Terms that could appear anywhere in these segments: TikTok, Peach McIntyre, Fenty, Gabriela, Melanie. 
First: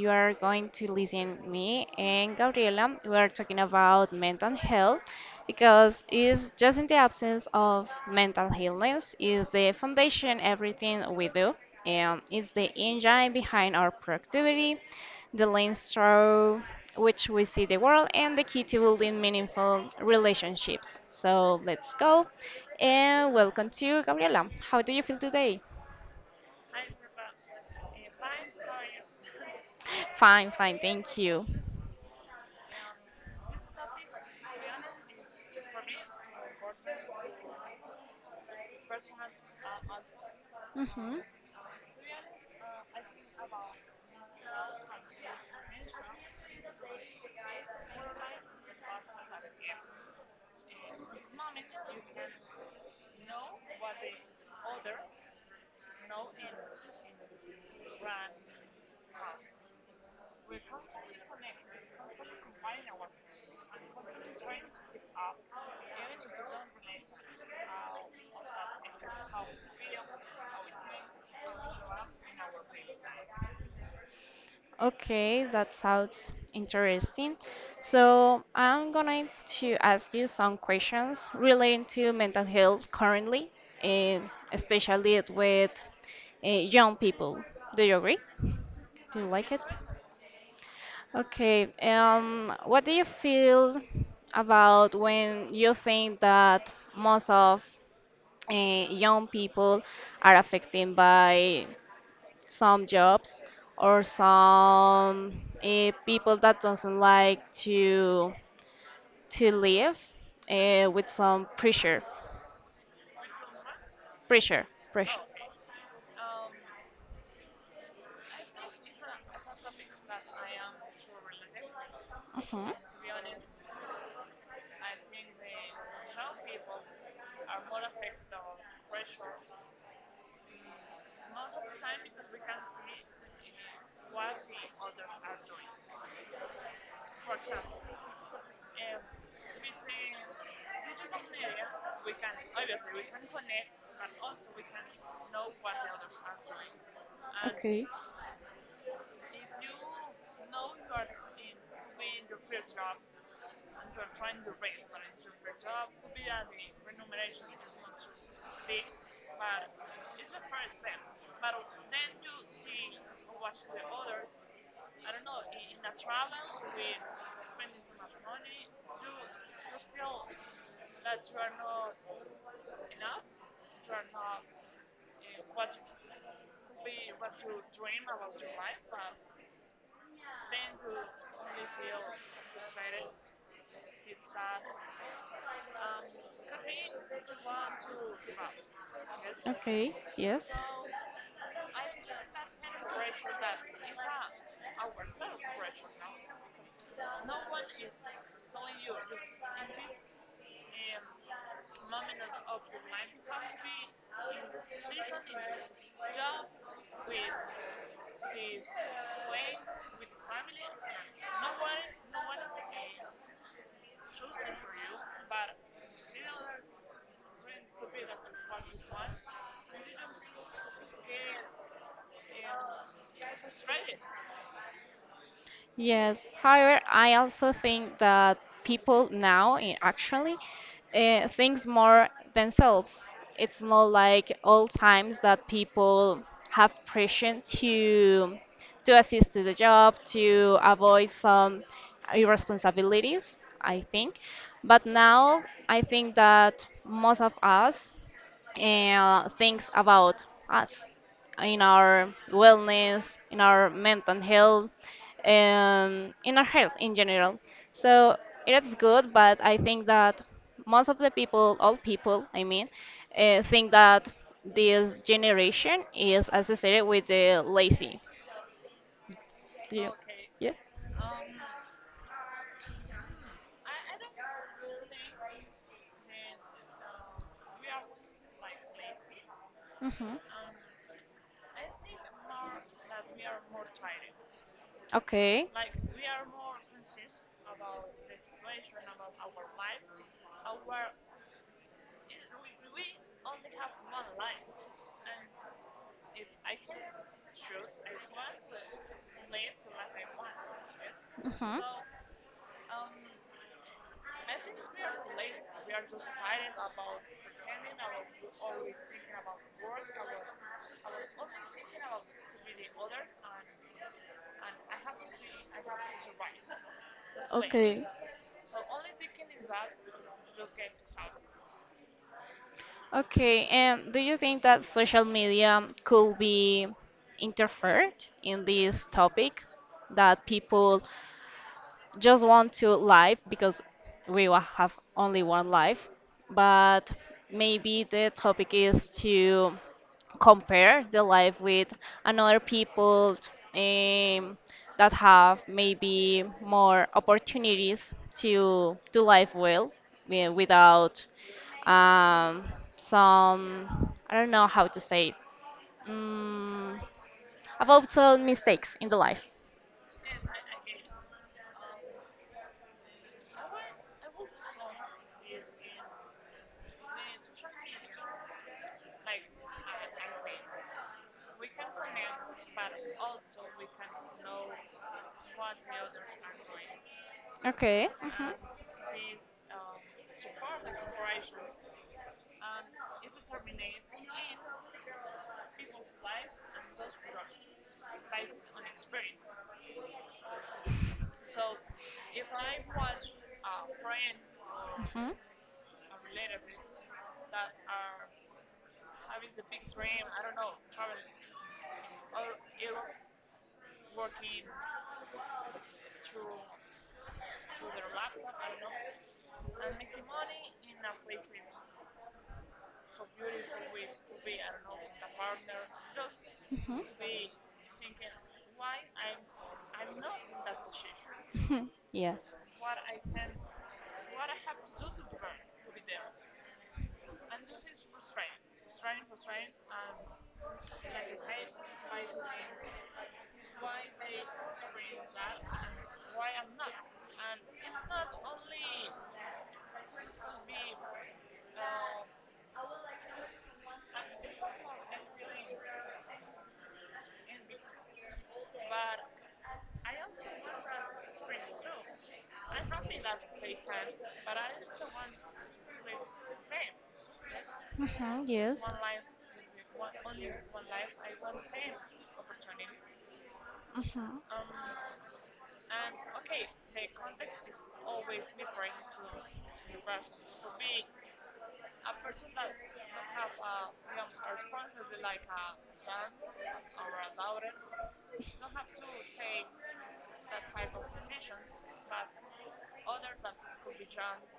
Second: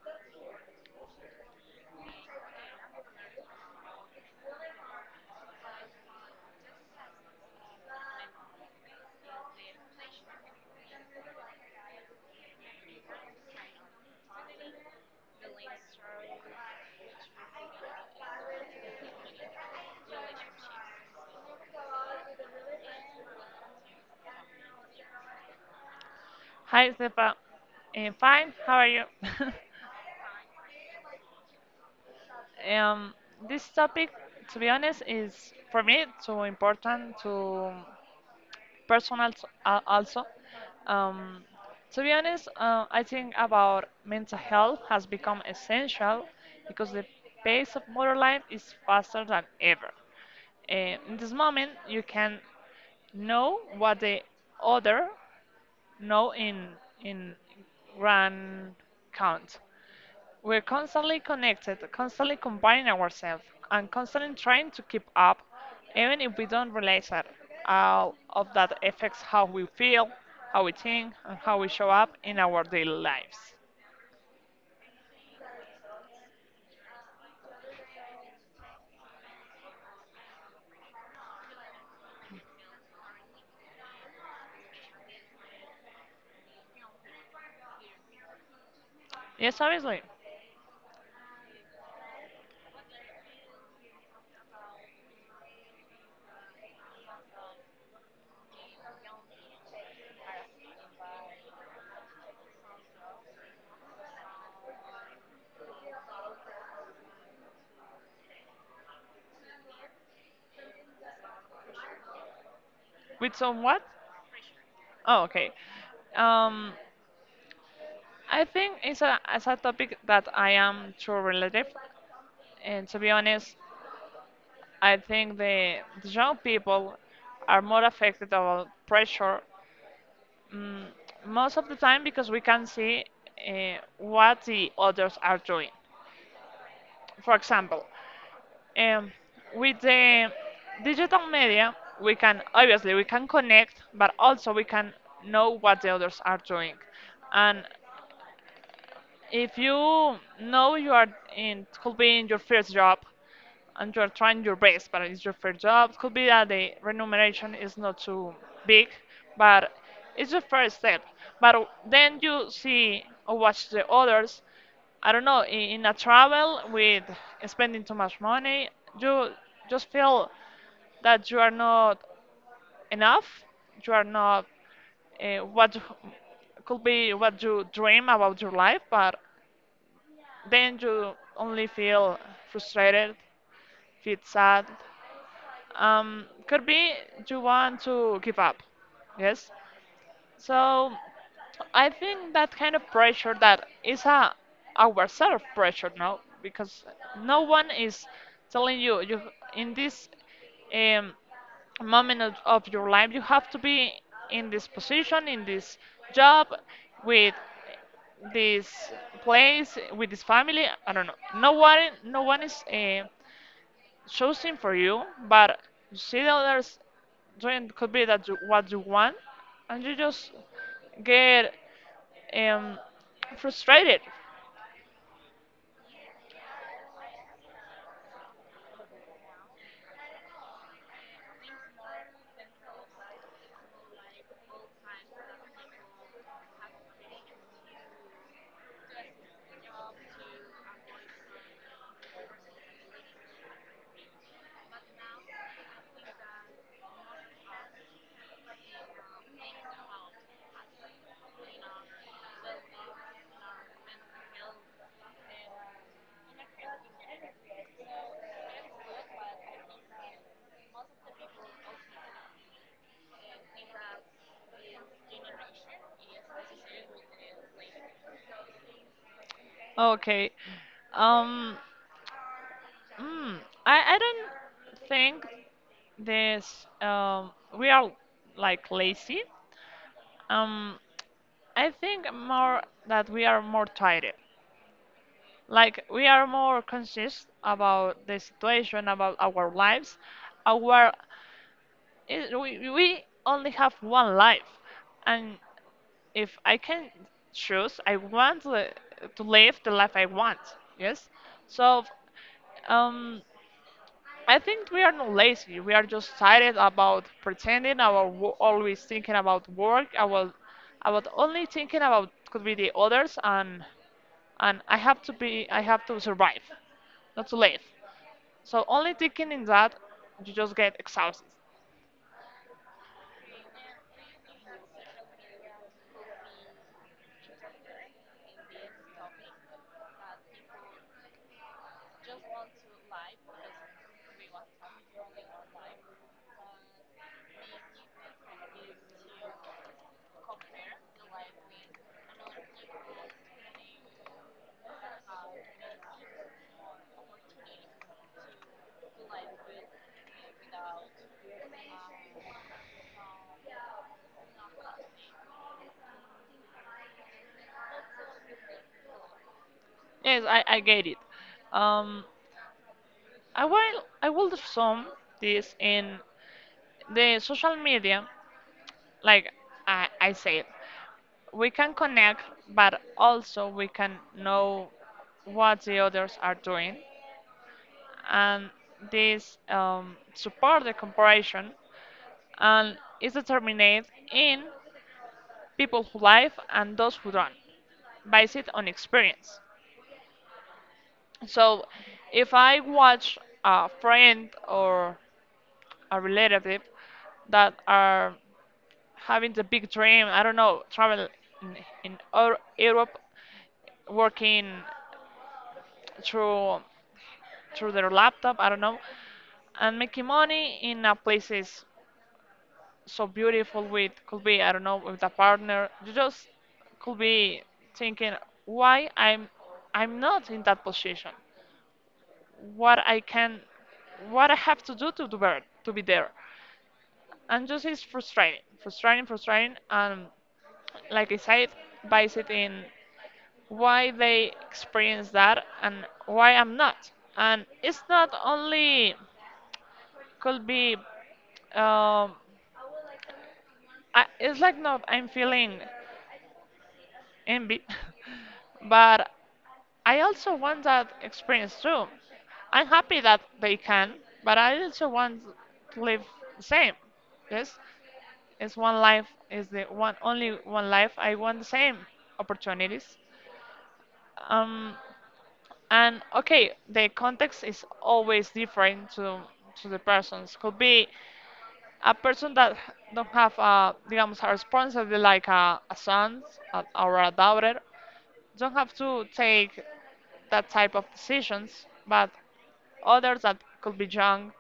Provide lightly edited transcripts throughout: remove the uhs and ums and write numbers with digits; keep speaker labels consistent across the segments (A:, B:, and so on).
A: you are going to listen me and Gabriela. We are talking about mental health because it's just in the absence of mental illness is the foundation everything we do. It's the engine behind our productivity, the lens through which we see the world, and the key to building meaningful relationships. So let's go and welcome to Gabriela. How do you feel today?
B: Hi, Stepa. Fine. How are you?
A: Fine, fine, thank you.
B: um, this topic, to be honest, is for me too important, too personal also.
A: Hmm.
B: Um, to be honest, I think about mental health has become essential because the pace of modern life is faster than ever. In this moment, you can know what the other know in grand count. We're constantly connected, constantly comparing ourselves, and constantly trying to keep up, even if we don't realize it. All of that affects how we feel, how we think, and how we show up in our daily lives.
A: Okay, that sounds interesting. So I'm going to ask you some questions relating to mental health currently, and especially with young people. Do you agree? Do you like
B: Yes,
A: it?
B: obviously.
A: Okay, what do you feel about when you think that most of young people are affected by some jobs or some people that doesn't like to live with some pressure
B: With somewhat.
A: pressure pressure.
B: Oh, okay. Um, I think it's a topic that I am too relative.
A: Mhm.
B: And to be honest, I think the young people are more affected about pressure. Mm, most of the time because we can see what the others are doing. For example, um, with the digital media, we can obviously we can connect, but also we can know what the others are doing. And
A: okay
B: if you know you are in could be in your first job, and you are trying your best, but it's your first job. Could be that the remuneration is not too big, but it's the first step. But then you see or watch the others. I don't know, in a travel with spending too much money, you just feel that you are not enough. You are not what could be what you dream about your life, but then you only feel frustrated, feel sad, could be you want to give up. Yes.
A: okay yes
B: So I think that kind of pressure that is a ourself pressure now because no one is telling you you in this um, moment of your life you have to be in this position in this job with this place with this family. I don't know, no one, no one is choosing for you, but you see the others doing could be that you, what you want, and you just get um, frustrated.
A: Yes. However, I also think that people now actually thinks more themselves. It's not like old times that people have pressure to assist to the job, to avoid some irresponsibilities, I think. But now I think that most of us things about us in our wellness, in our mental health, and in our health in general. So it is good, but I think that most of the people, all people, I mean, think that this generation is associated with the lazy. Do you?
B: Okay.
A: Yeah.
B: Um, mm, I don't think this, um, we are like lazy.
A: Hmm.
B: Um, I think more that we are more tired.
A: Okay.
B: Like we are more conscious about the situation, about our lives, our. We only have one life, and if I can choose, I want to live the life I want. Yes. So, um, I think we are not lazy. We are just tired about pretending. Our always thinking about work. About only thinking about could be the others, and I have to be. I have to survive, not to live.
A: Okay.
B: So only thinking in that, you just get exhausted.
A: Okay, and do you think that social media could be interfered in this topic? That people just want to live because we will have only one life, but maybe the topic is to compare the life with another people um, that have maybe more opportunities to do life well without um, some I don't know how to say it. Mm, about some mistakes in the life.
B: Yes, I get it. Um, I will sum this in the social media, like I said, we can connect, but also we can know what the others are doing,
A: Okay. Mhm.
B: and this support the comparison, and is determined in people who live and those who don't, based on experience. So, if I watch a friend or
A: Mhm,
B: a relative that are having the big dream. I don't know, travel in, in Europe, working through through their laptop. I don't know, and making money in a places so beautiful. With could be I don't know with a partner. You just
A: mhm.
B: could be thinking why I'm not in that position.
A: Mhm, yes.
B: What I can, what I have to do better, to be there. And just it's frustrating, frustrating, frustrating, and like I decide by in why they experience that and why I'm not. And it's not only could be um it's like not I'm feeling envy, but I also want that experience too. I'm happy that they can, but I also want to live the same. Yes,
A: Mhm,
B: it's
A: yes.
B: one life is the one only one life. I want the same opportunities.
A: Mhm.
B: Um, And okay, the context is always different to the persons. Could be a person that don't have digamos, a responsibility like a son or a daughter, don't have to take that type of decisions, but others that could be young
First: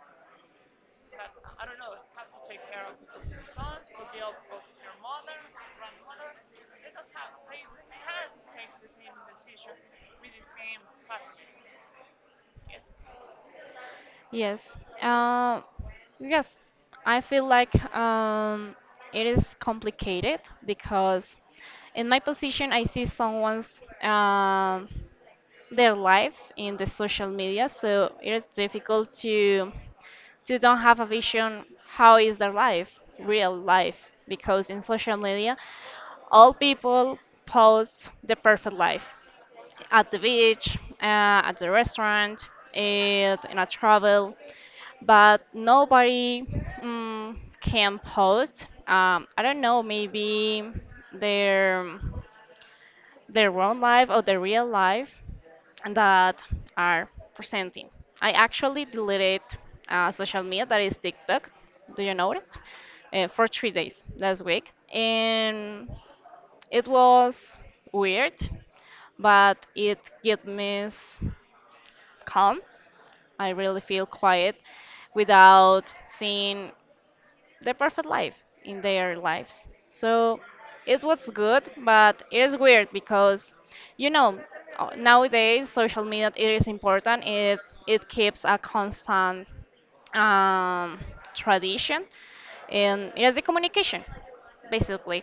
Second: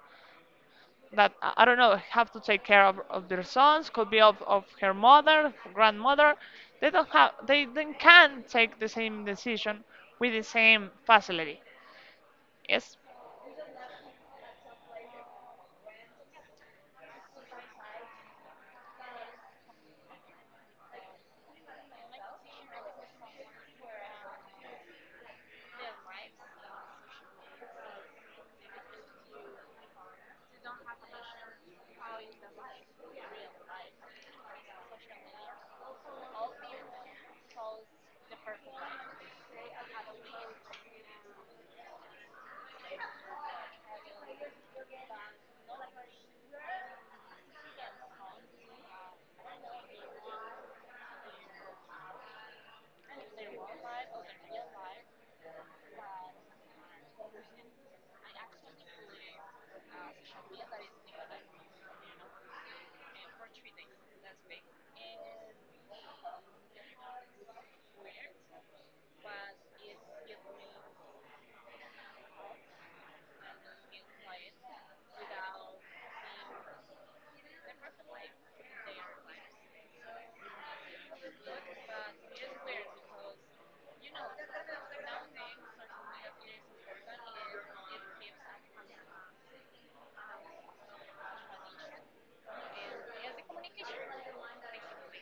B: that I don't know have to take care of their sons could be of her mother grandmother, they don't have they then can take the same decision with the same facility. Yes.
A: Yes. Um, yes. I feel like it is complicated because in my position, I see someone's their lives in the social media, so it's difficult to don't have a vision how is their life, real life, because in social media all people post the perfect life at the beach, at the restaurant, and in a travel. But nobody, mm, can post I don't know, maybe their their own life or their real life that are presenting. I actually deleted social media that is TikTok. Do you know it? For 3 days last week, and it was weird, but it gave me calm. I really feel quiet without seeing the perfect life in their lives. So it was good, but it is weird because, you know, nowadays social media it is important. It keeps a constant um, tradition, and it is a communication, basically.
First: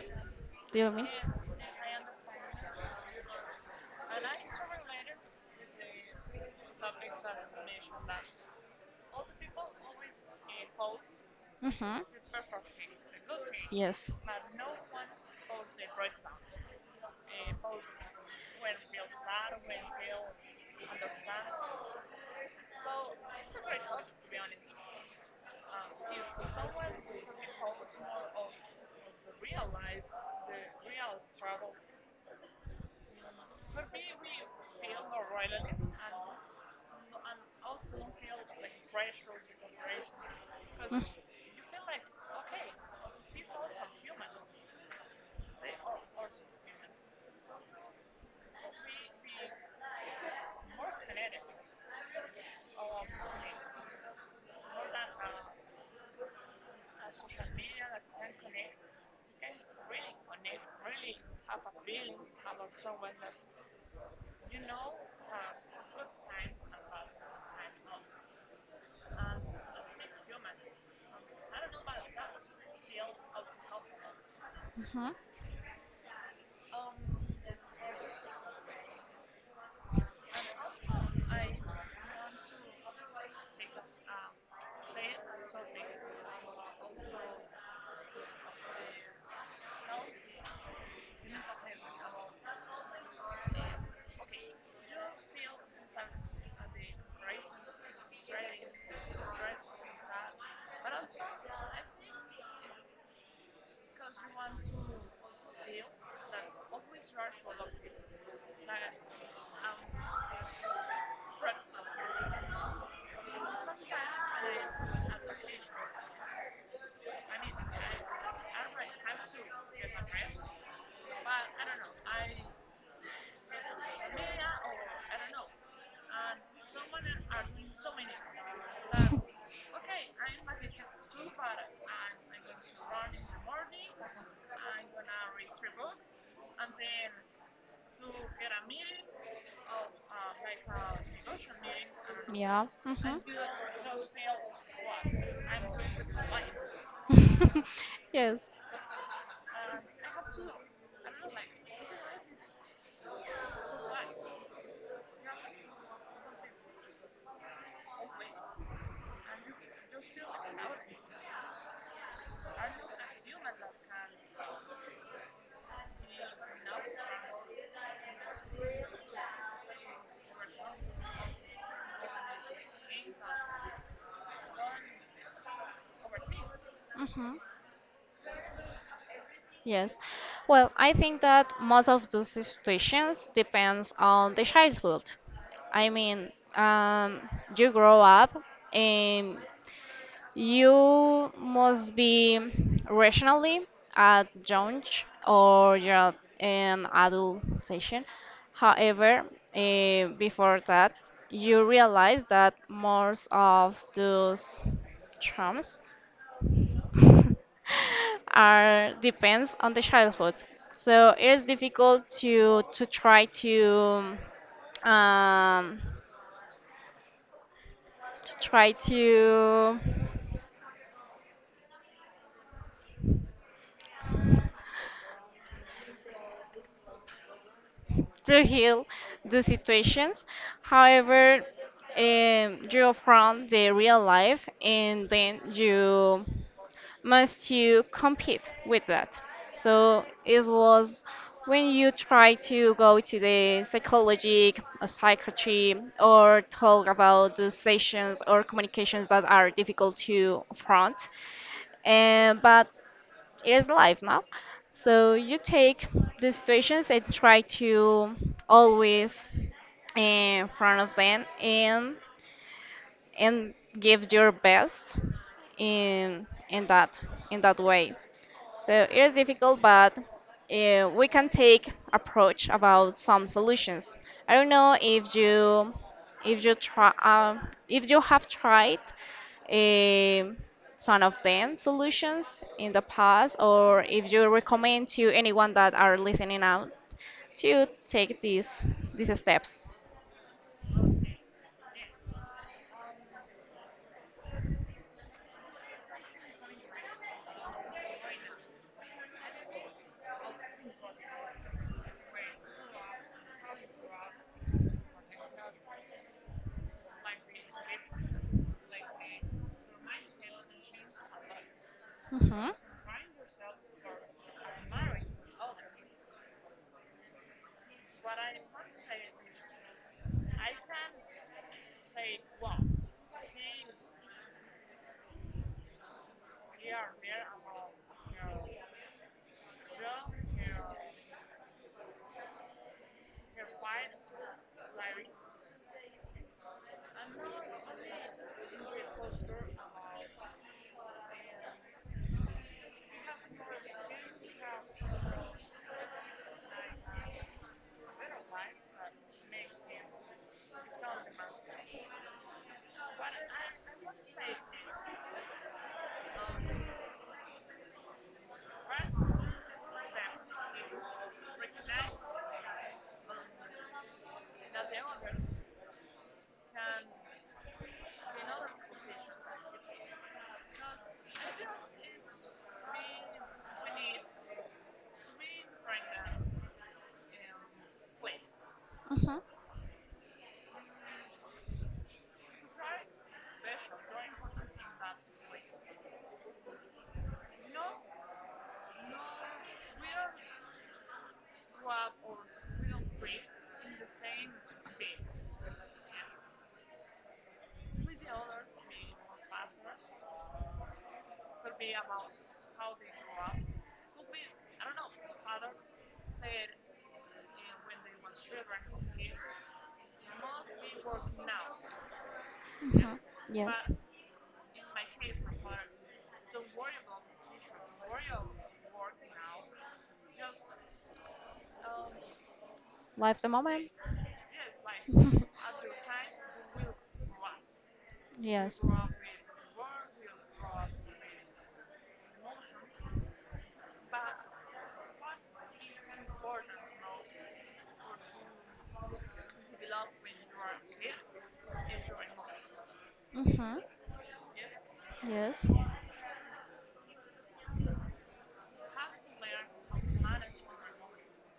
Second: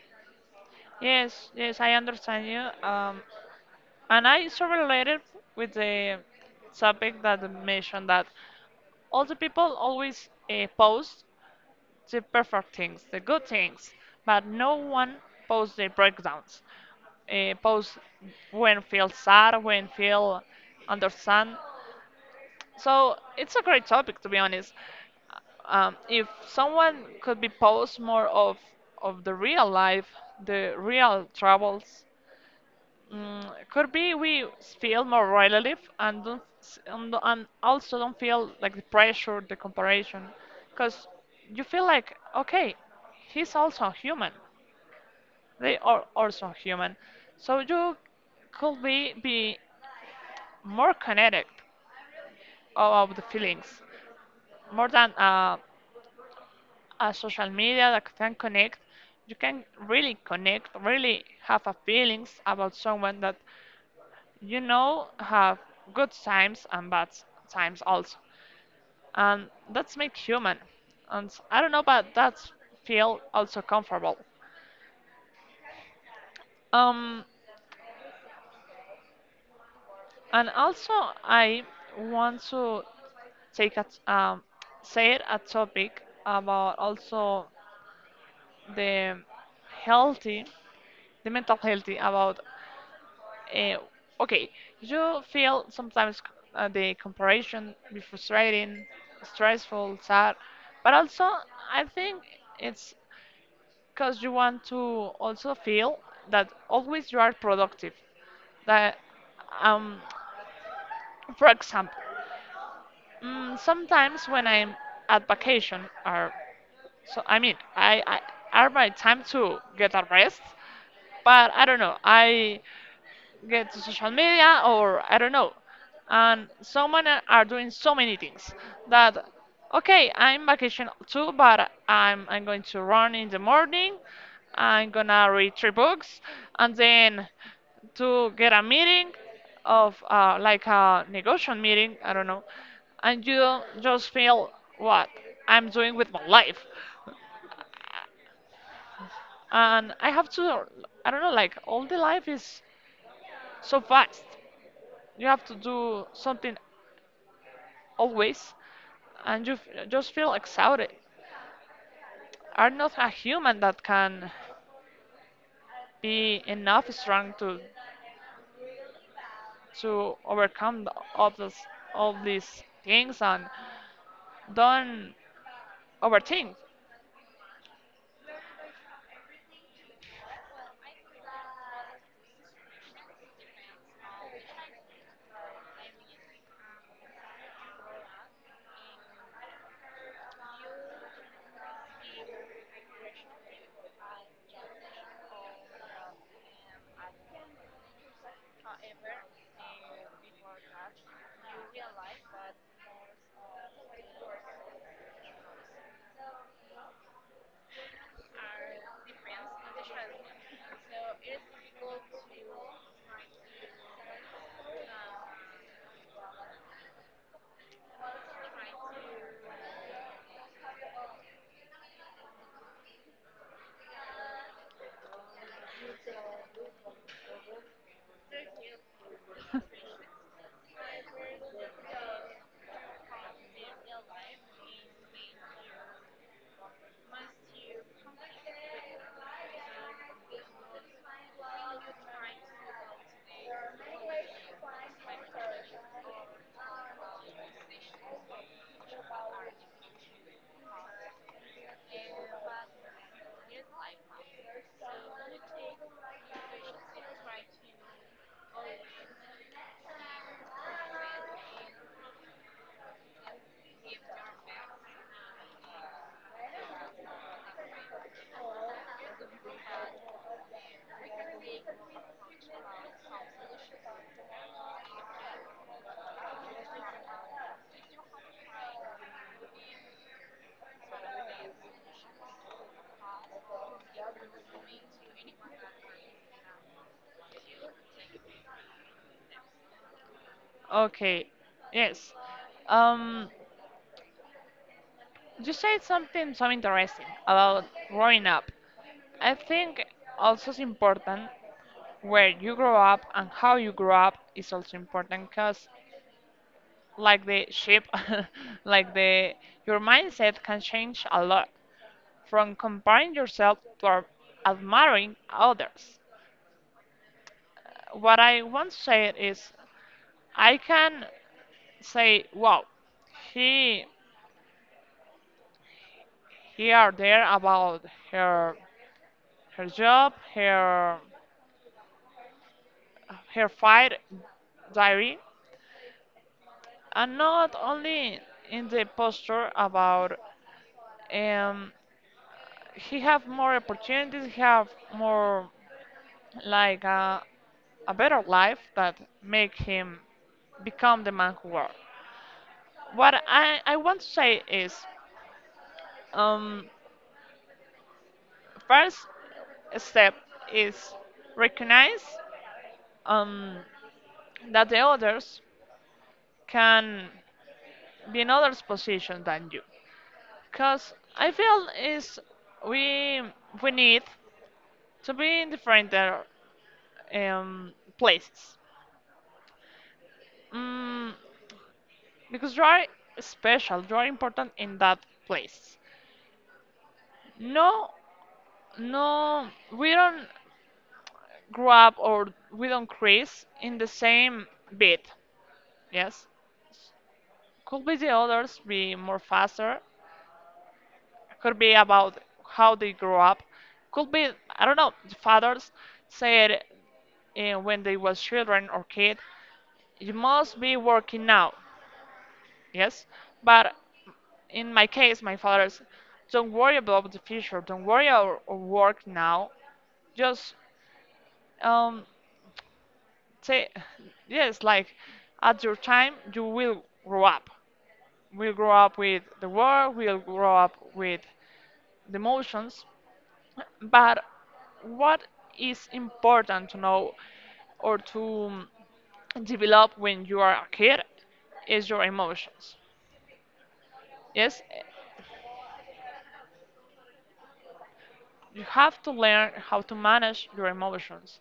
A: Do you mean?
B: Yes, yes, I understand you. And I so related with the topic that you mentioned that all the people always post
A: Mm-hmm.
B: the perfect things, the good things,
A: Yes.
B: but no one posts the breakdowns. Post when feel sad, when feel understand. So it's a great topic to be honest. If someone could be post more of the real life, the real troubles. Mm, could be we feel more relative and don't do and also don't feel like the pressure, the comparison, because you feel like okay, he's also human. They are also human, so you could be more connected about the feelings more than a social media that can connect. You can really connect, really have a feelings about someone that you know, have good times and bad times also. And that's make human. And I don't know, but that's feel also comfortable.
A: Mm-hmm.
B: Um, and also I want to take a um, say it a topic about also the healthy, the mental healthy about. Uh, okay, you feel sometimes the comparison be frustrating, stressful, sad, but also I think it's because you want to also feel that always you are productive. That, um, for example, mm, sometimes when I'm at vacation, or so I mean, I are my time to get a rest, but I don't know, I get to social media or I don't know. And so many are doing so many things that okay, I'm vacation too, but I'm going to run in the morning. I'm gonna read three books and then to get a meeting of like a negotiation meeting, I don't know,
A: Yeah. Mhm.
B: and you just feel what I'm doing with my life.
A: Yes.
B: And I have to, I don't know, like all the life is so fast. You have to do something always, and you just feel exhausted. Are not a human that can be enough strong to overcome all those all these things and don't overthink.
A: Mhm. Yes. Well, I think that most of those situations depends on the childhood. I mean, you grow up, and you must be rationally at young or you're an adult session. However, before that, you realize that most of those charms are depends on the childhood. So it is difficult to try to heal the situations. However, you're the real life, and then you must you compete with that. So it was when you try to go to the psychology, or psychiatry, or talk about the sessions or communications that are difficult to front. And but it is life now. So you take the situations and try to always in front of them and give your best in in that in that way. So it is difficult, but we can take approach about some solutions. I don't know if you have tried um some of them solutions in the past, or if you recommend to anyone that are listening out to take these steps.
B: Okay, yes. Um, you said something so interesting about growing up. I think also it's important where you grow up and how you grow up is also important because like the ship, like the your mindset can change a lot
A: Mhm.
B: from comparing yourself to admiring others. What I want to say is I can say, wow, he he are there about her her job, her her fight diary, and not only in the posture about um, he have more opportunities, he have more like a better life that make him become the man who are. What I want to say is, um, first step is recognize um, that the others can be in others position than you. Because I feel is we we need to be in different um, places.
A: Mhm.
B: Mm, because you are special, you are important in that place. No no we don't grow up or we don't crease in the same beat. Yes, could be the others be more faster, could be about how they grow up, could be I don't know the fathers said, when they was children or kid, you must be working now.
A: Mhm.
B: Yes.
A: Yes.
B: But in my case, my father's, don't worry about the future, don't worry about work now, just um
A: Live the
B: say
A: moment.
B: yes like at your time you will grow up, will
A: Yes.
B: grow up with the world, will grow up with the emotions. But what is important to know or to develop when you are a kid is your emotions.
A: Mm-hmm.
B: Yes.
A: Yes.
B: You have to learn how to manage your emotions,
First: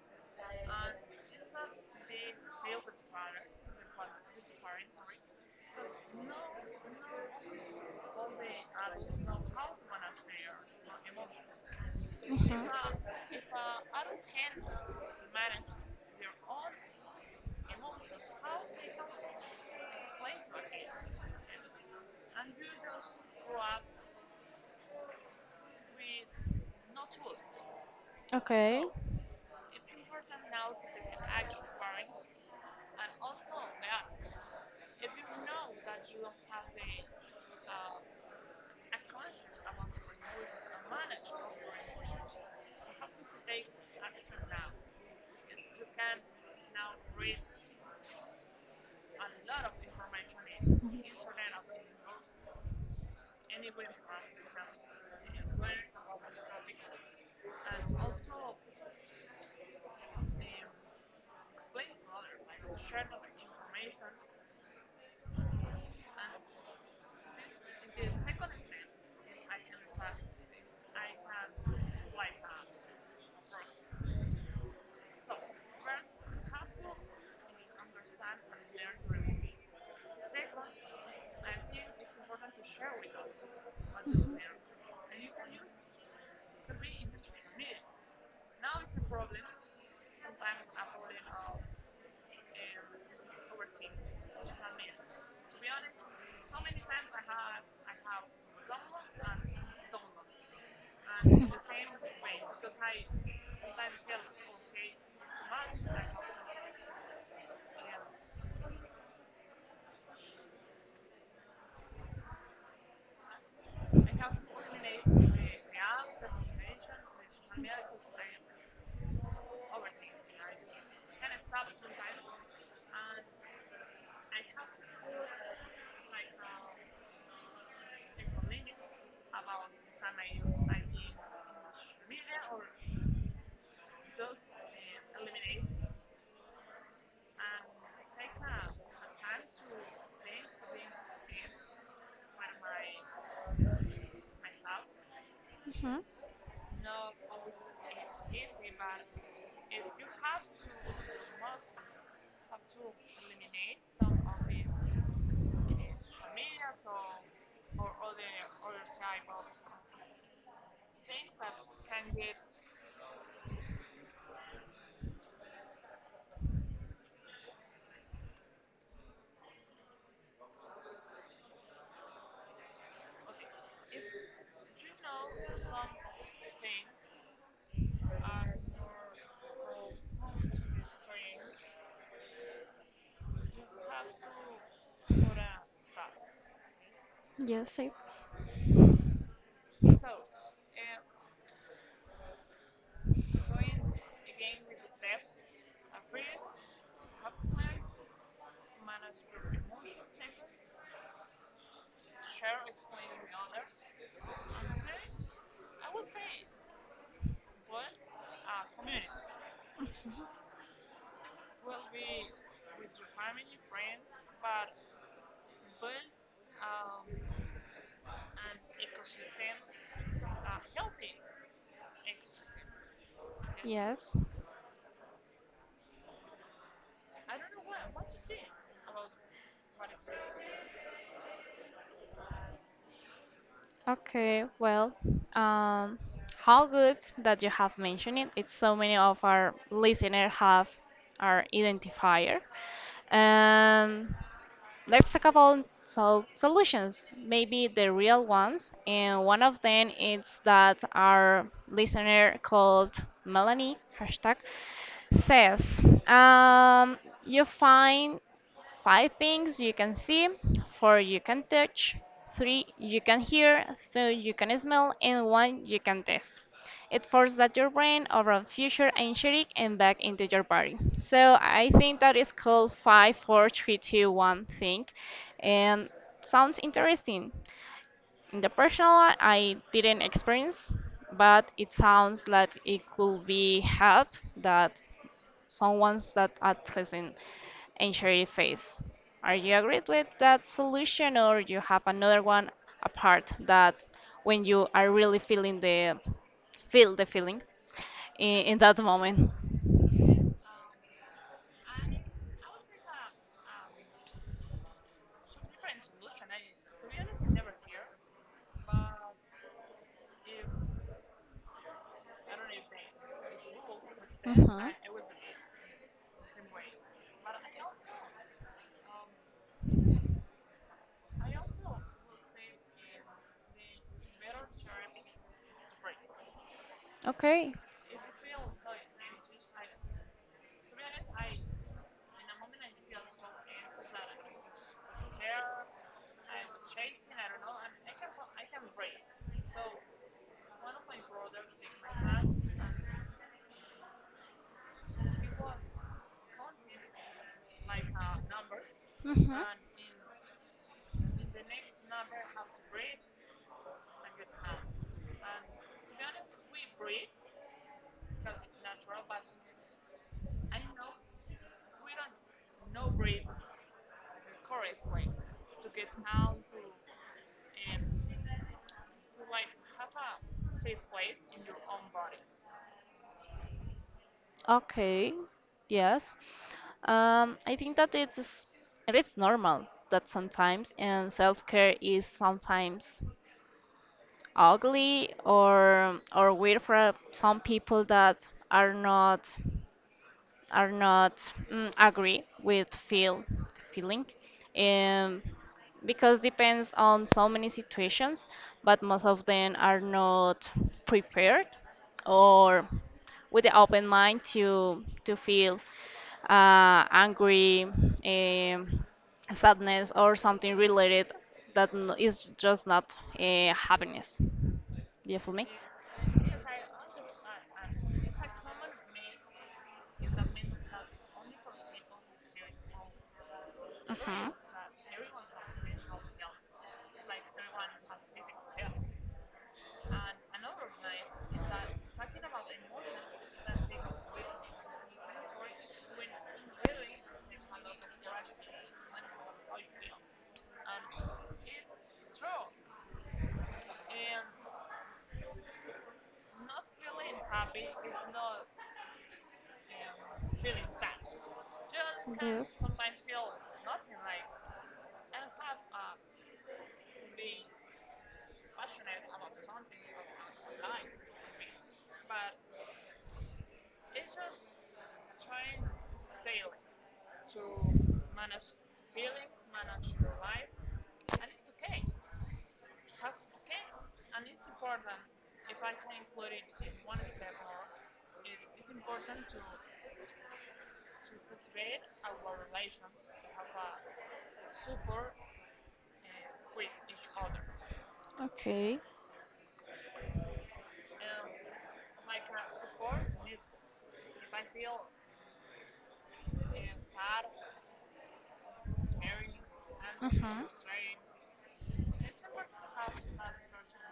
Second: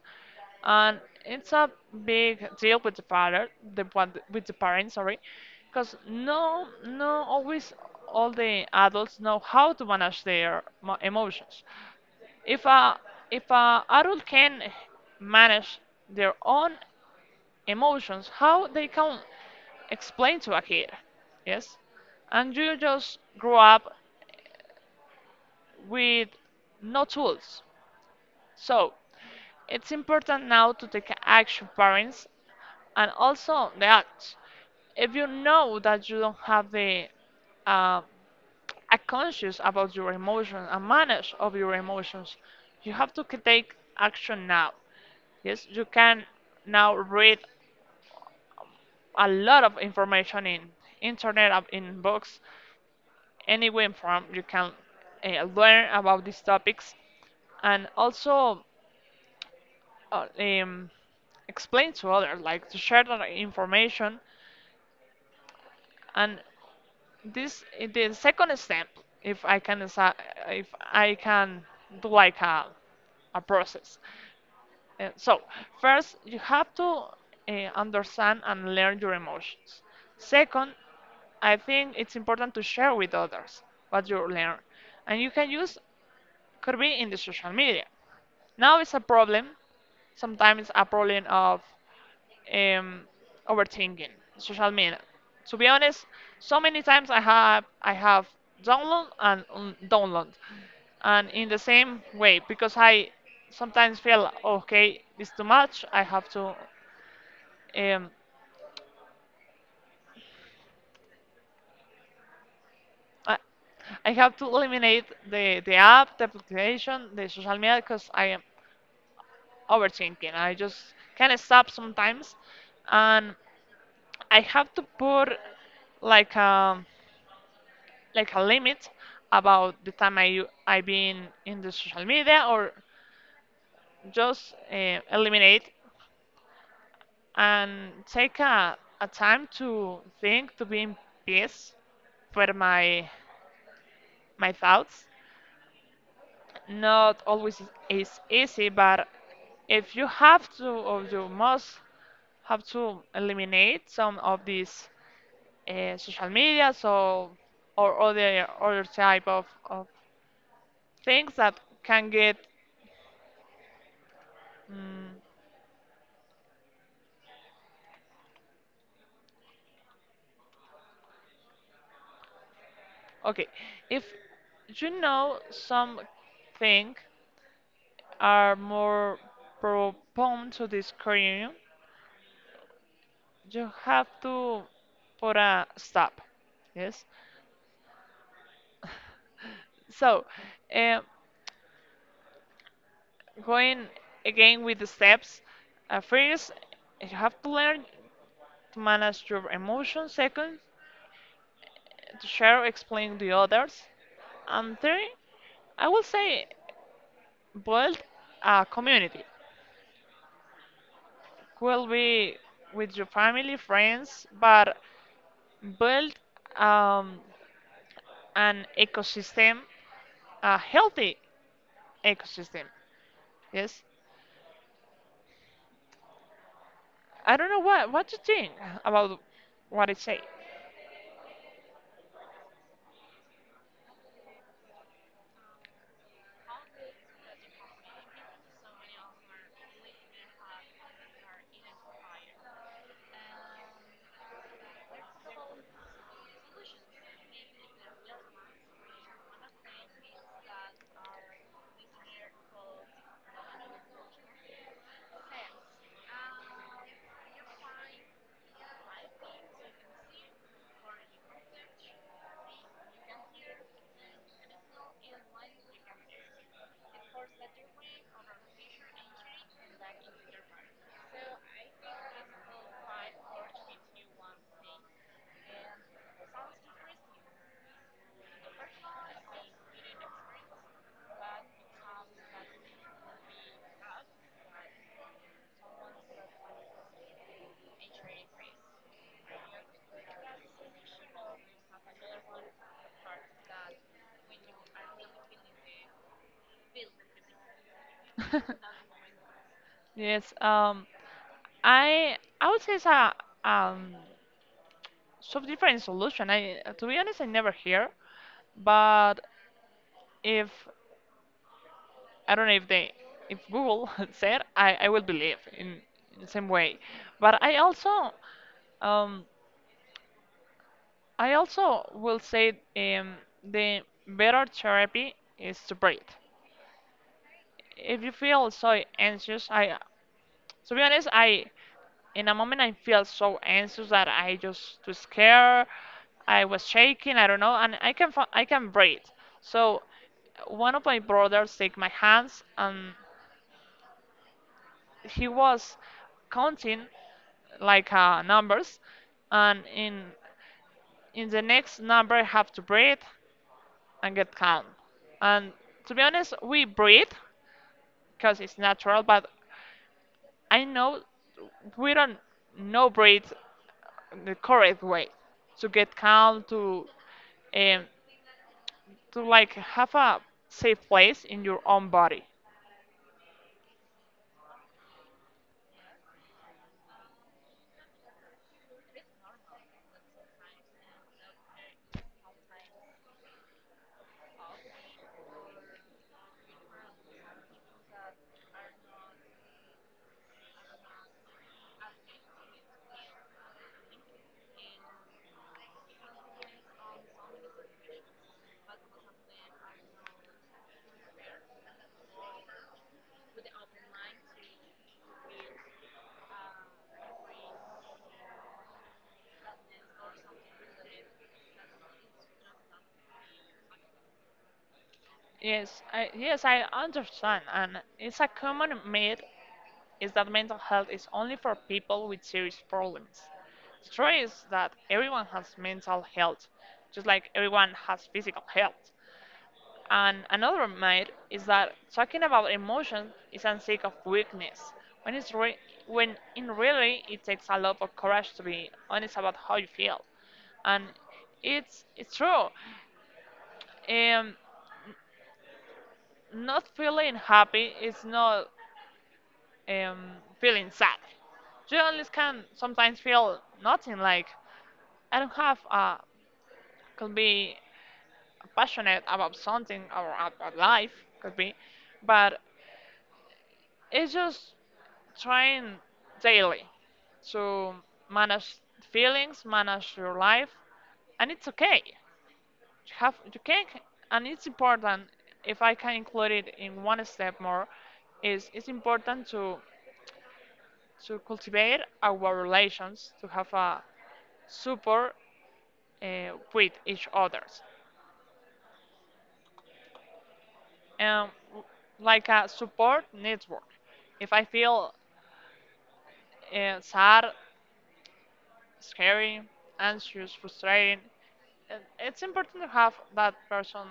B: and it's a big deal with the father, the one with the parents sorry, because no, always all the adults know how to manage their emotions. If
A: Mm-hmm.
B: a if a adult can manage their own emotions, how they can explain to a kid? Yes. And you just grow up with no tools.
A: Okay.
B: So it's important now to take action, parents, and also the acts. If you know that you don't have the uh, a conscious about your emotions, and manage of your emotions, you have to take action now. Yes, you can now read a lot of information in internet, in books, any way form you can learn about these topics, and also uh, um, explain to others, like to share that information. And this the second step, if I can, desi- if I can do like a process. So first, you have to understand and learn your emotions. Second, I think it's important to share with others what you learn, and you can use could be in the social media. Now it's a problem. Sometimes a problem of um, overthinking social media. To be honest, so many times I have download and download, and in the same way because I sometimes feel okay, this too much. I have to um, I, I have to eliminate the app, the application, the social media because I am overthinking. I just can't stop sometimes, and I have to put like a. like a limit about the time I've been in the social media or just eliminate and take a time to think to be in peace for my thoughts.
A: Mm-hmm.
B: Not always is easy, but if you have to or you must have to eliminate some of these social media so or other type of things that can get mm. Okay, if you know some thing are more prone to this cranium, you have to put a stop. Yes.
A: Yes, safe.
B: So, um, going again with the steps. First, you have to learn to manage your emotions. Second, to share, explain to others. And third, I will say build a community. Could be with your family, friends, but build um, an ecosystem, a healthy ecosystem. Yes,
A: Yes.
B: I don't know what you think about what I say.
A: Okay, well, um, how good that you have mentioned it. It's so many of our listeners have our identifier. Um, Let's talk about so solutions, maybe the real ones. And one of them is that our listener called Melanie hashtag says, um, you find five things you can see, four you can touch, three you can hear, two you can smell, and one you can taste. It forces that your brain around future anxiety and back into your body. So I think that is called five, four, three, two, one thing, and sounds interesting. In the personal, one, I didn't experience, but it sounds like it could be help that some ones that at present injury face. Are you agreed with that solution or you have another one apart that when you are really feeling the feeling in that moment?
B: yes, I would say it's a um, some different solution. I to be honest, I never hear, but if I don't know if they, if Google said,
A: Mhm.
B: I will believe in the same way. But um, I also will say the better therapy is to breathe.
A: Okay.
B: If you feel so anxious, to be honest, in a moment I feel so anxious that I just was scared. I was shaking. I don't know, and I can I can breathe. So one of my brothers take my hands and he was counting like numbers,
A: Mhm.
B: and in the next number I have to breathe and get calm. And to be honest, we breathe because it's natural, but I know we don't know breathe the correct way to get calm um, to like have a safe place in your own body.
A: Okay, yes. I think that it is normal that sometimes and self-care is sometimes ugly or weird for some people that are not are not agree with feeling, um, because depends on so many situations, but most of them are not prepared or with the open mind to feel angry, um, sadness, or something related that is just not happiness. Do you feel me?
B: Yes I understand, and it's a common myth is that mental health is only for people with serious problems. The truth
A: Uh-huh.
B: is that everyone has mental health, just like everyone has physical health. And another myth is that talking about emotions is a sign of weakness, when, it's re- when in really it takes a lot of courage to be honest about how you feel. And it's true. Um, Not feeling happy is not um, feeling sad. Journalists can
A: Yes.
B: sometimes feel nothing like I don't have could be passionate about something or about life could be, but it's just trying daily to manage feelings, manage your life, and it's okay. You can and it's important if I can include it in one step more is it's important to cultivate our relations to have a support with each others
A: Okay.
B: and like a support network if I feel sad, scary, anxious,
A: Uh-huh.
B: frustrated, and it's important to have that person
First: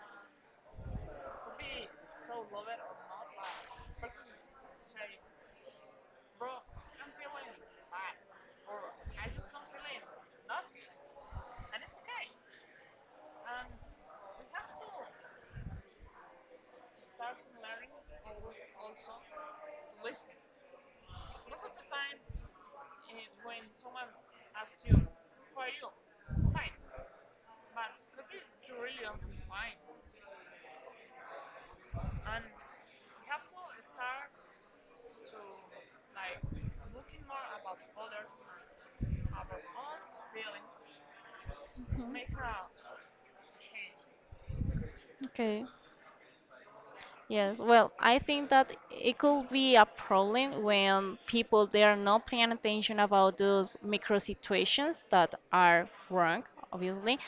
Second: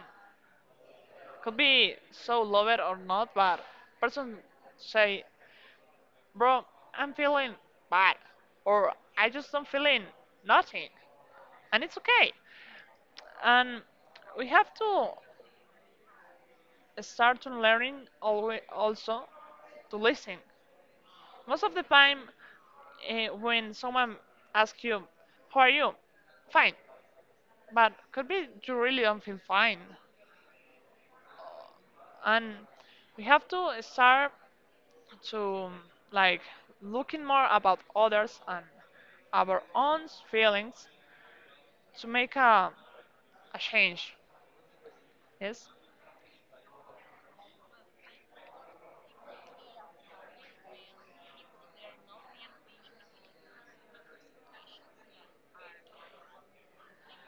B: could be so loved or not but person say bro I'm feeling bad or I just don't feeling nothing and it's okay and we have to start to learning always also to listen. Most of the time, when someone asks you, "How are you?" Fine, but could be you really don't feel fine, and we have to start to like looking more about others and our own feelings to make a change.
A: Okay.
B: Yes.
A: Yes, well, I think that it could be a problem when people they are not paying attention about those micro situations that are wrong, obviously,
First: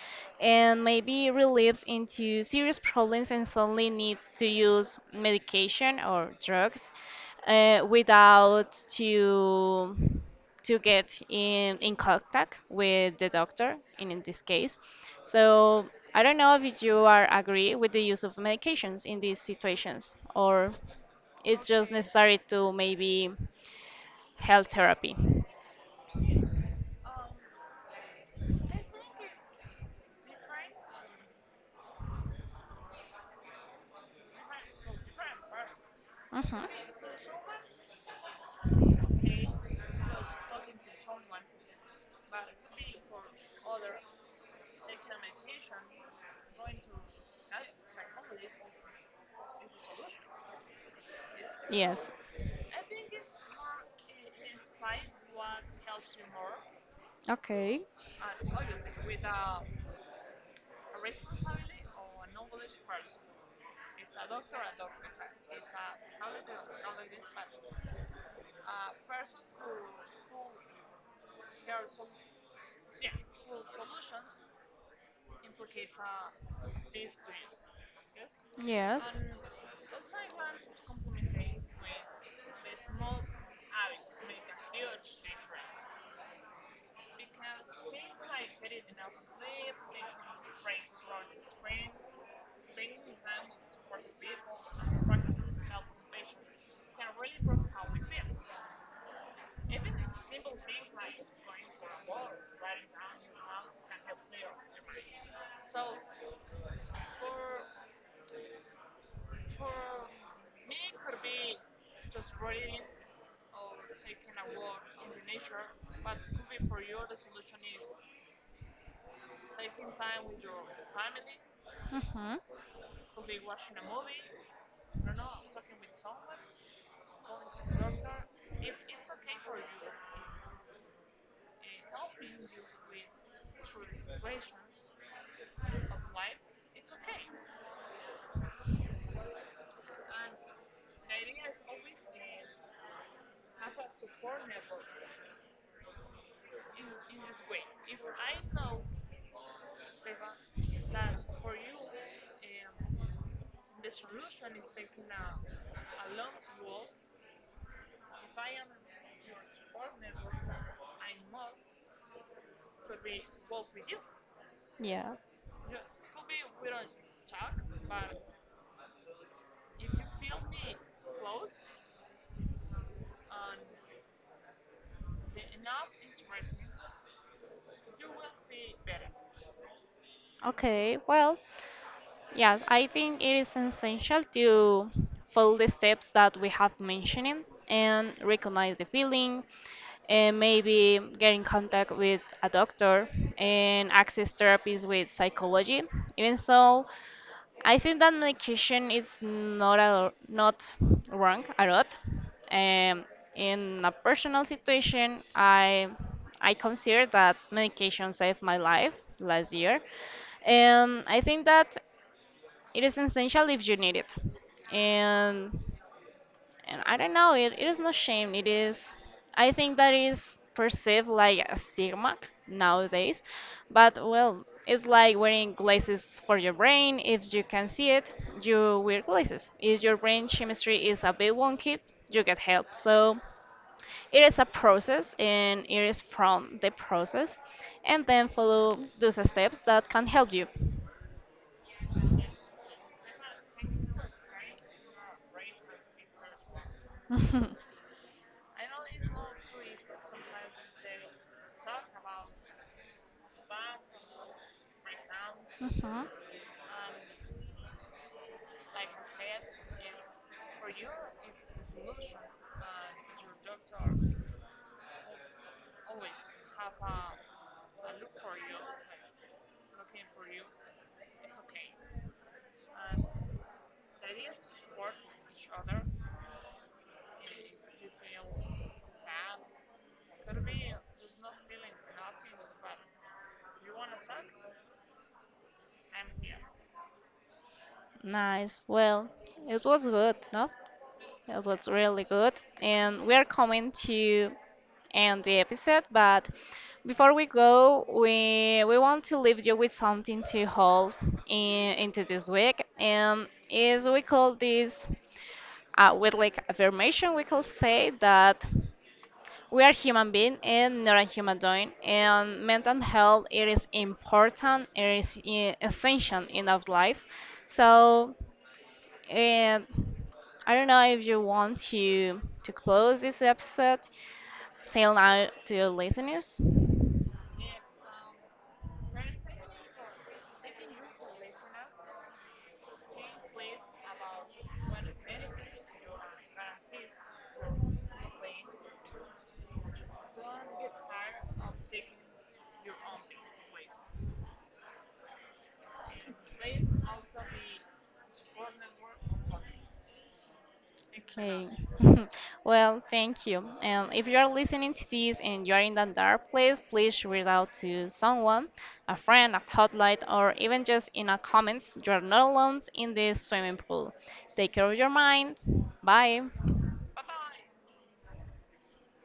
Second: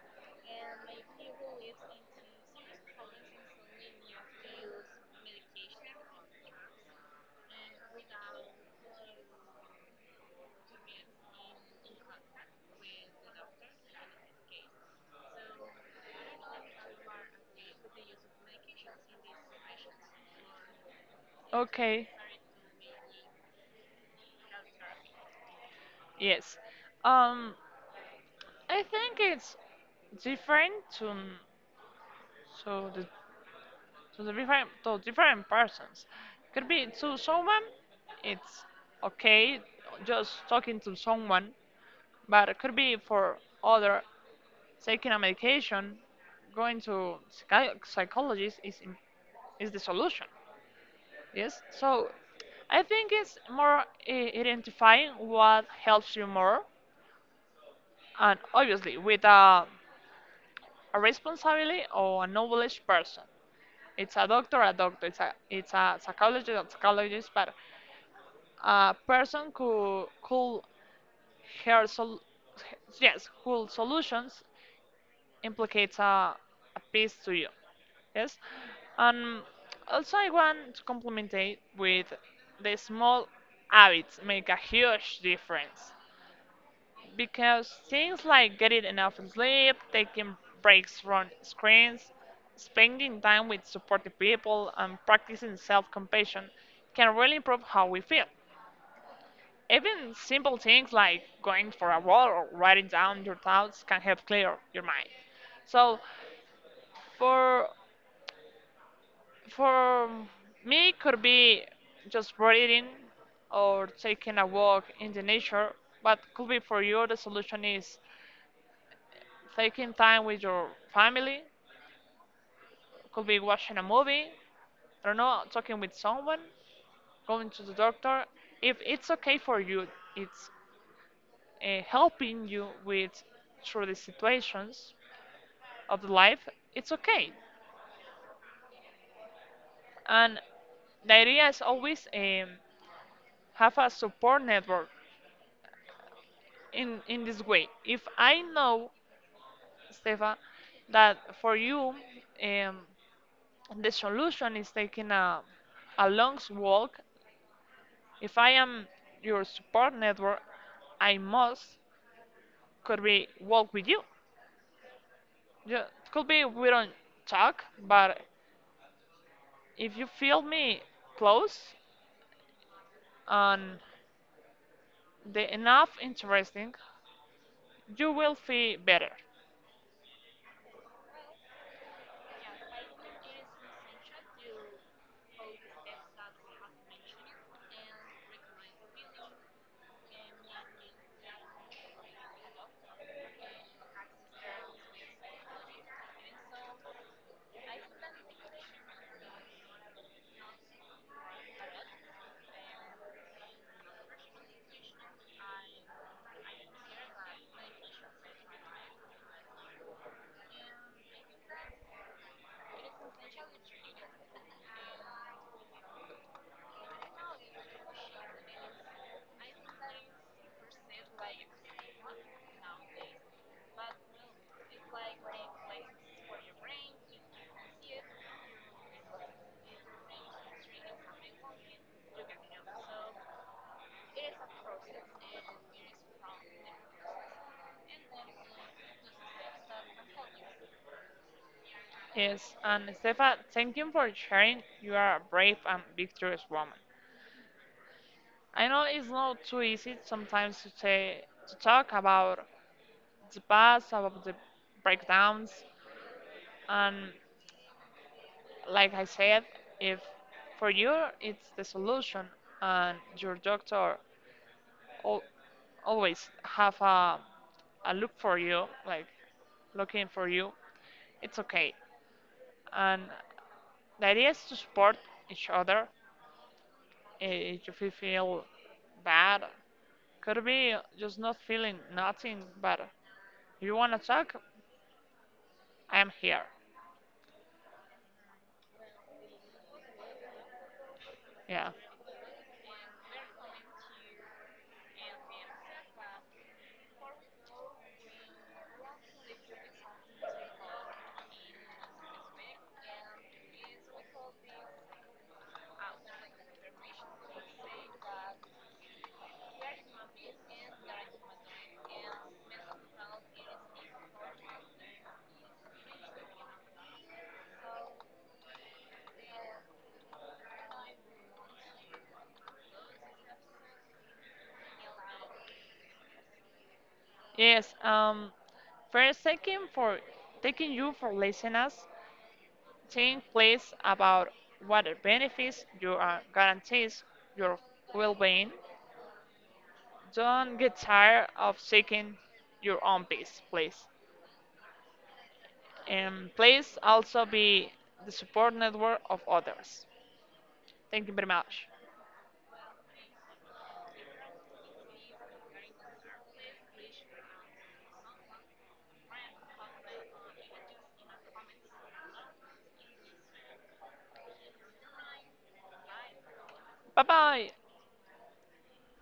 A: and maybe relapse into serious problems and suddenly need to use medication or drugs without to get in contact with the doctor in this case. So I don't know if you are agree with the use of medications in these situations, or it's just
B: Okay.
A: necessary to maybe health therapy.
B: Yes. Um, I think it's different to to the to the different to different persons.
A: Hmm.
B: Could be to someone, it's okay just talking to someone, but it could be for other taking a medication, going to psychologist is the solution. Yes,
A: Yes.
B: so I think it's more identifying what helps you more,
A: Okay.
B: and obviously with a responsibility or a knowledge person. A doctor. It's a psychologist, a psychologist. But a person who her sol- yes who solutions implicates a piece to you, yes,
A: Yes.
B: and also I want to complement it with the small habits make a huge difference because things like getting enough sleep, taking breaks from screens, spending time with supportive people, and practicing self-compassion can really improve how we feel. Even simple things like going for a walk or writing down your thoughts can help clear your mind. So for for me it could be just reading or taking a walk in the nature, but could be for you the solution is taking time with your family,
A: Mm-hmm.
B: could be watching a movie, I don't know, talking with someone, going to the doctor. If it's okay for you, it's helping you with through the situations of the life, it's okay. And the idea is always have a support network in this way. If I know, Stefan, that for you um, the solution is taking a long walk, if I am your support network, I must could be walk with you.
A: Yeah.
B: Yeah, could be we don't talk, but if you feel me close and the enough interesting, you will feel better.
A: Okay. Well, yes, I think it is essential to follow the steps that we have mentioned and recognize the feeling and maybe get in contact with a doctor and access therapies with psychology. Even so, I think that medication is not a, not wrong a lot. Um, in a personal situation, I consider that medication saved my life last year. And I think that it is essential if you need it, and and I don't know, it is not shame, it is I think that is perceived like a stigma nowadays. But well, it's like wearing glasses for your brain. If you can see it, you wear glasses. If your brain chemistry is a bit wonky, you get help. So it is a process and it is from the process and then follow those steps that can help you.
B: Yes, and Stefa, thank you for sharing. You are a brave and victorious woman. I know it's not too easy sometimes to say to talk about the past, about the breakdowns,
A: Hmm.
B: and like I said, if for you it's the solution, and your doctor al- always have a look for you, like looking for you, it's okay. And the idea is to support each other, eh, if you feel bad. Could be just not feeling nothing, but if you want to talk, I am here.
A: Nice. Well, it was good, no? It was
B: Yeah.
A: really good. And we are coming to end the episode, but before we go, we want to leave you with something to hold into this week. And is we call this a weekly affirmation. We can say that. We are human being and not a human doing, and mental health it is important, it is essential in our lives. So, and I don't know if you want to close this episode, tell out to your listeners.
B: Yes. First, thanking for taking you for listeners. Think please about what the benefits you are guarantees your well-being. Don't get tired of seeking your own peace, please. And please also be the support network of others. Thank you very
A: Okay.
B: much.
A: Well, thank you. And if you are listening to this and you are in that dark place, please reach out to someone, a friend, a hotline, or even just in a comments. You are not alone in this swimming pool. Take care of your mind. Bye.
B: Bye bye.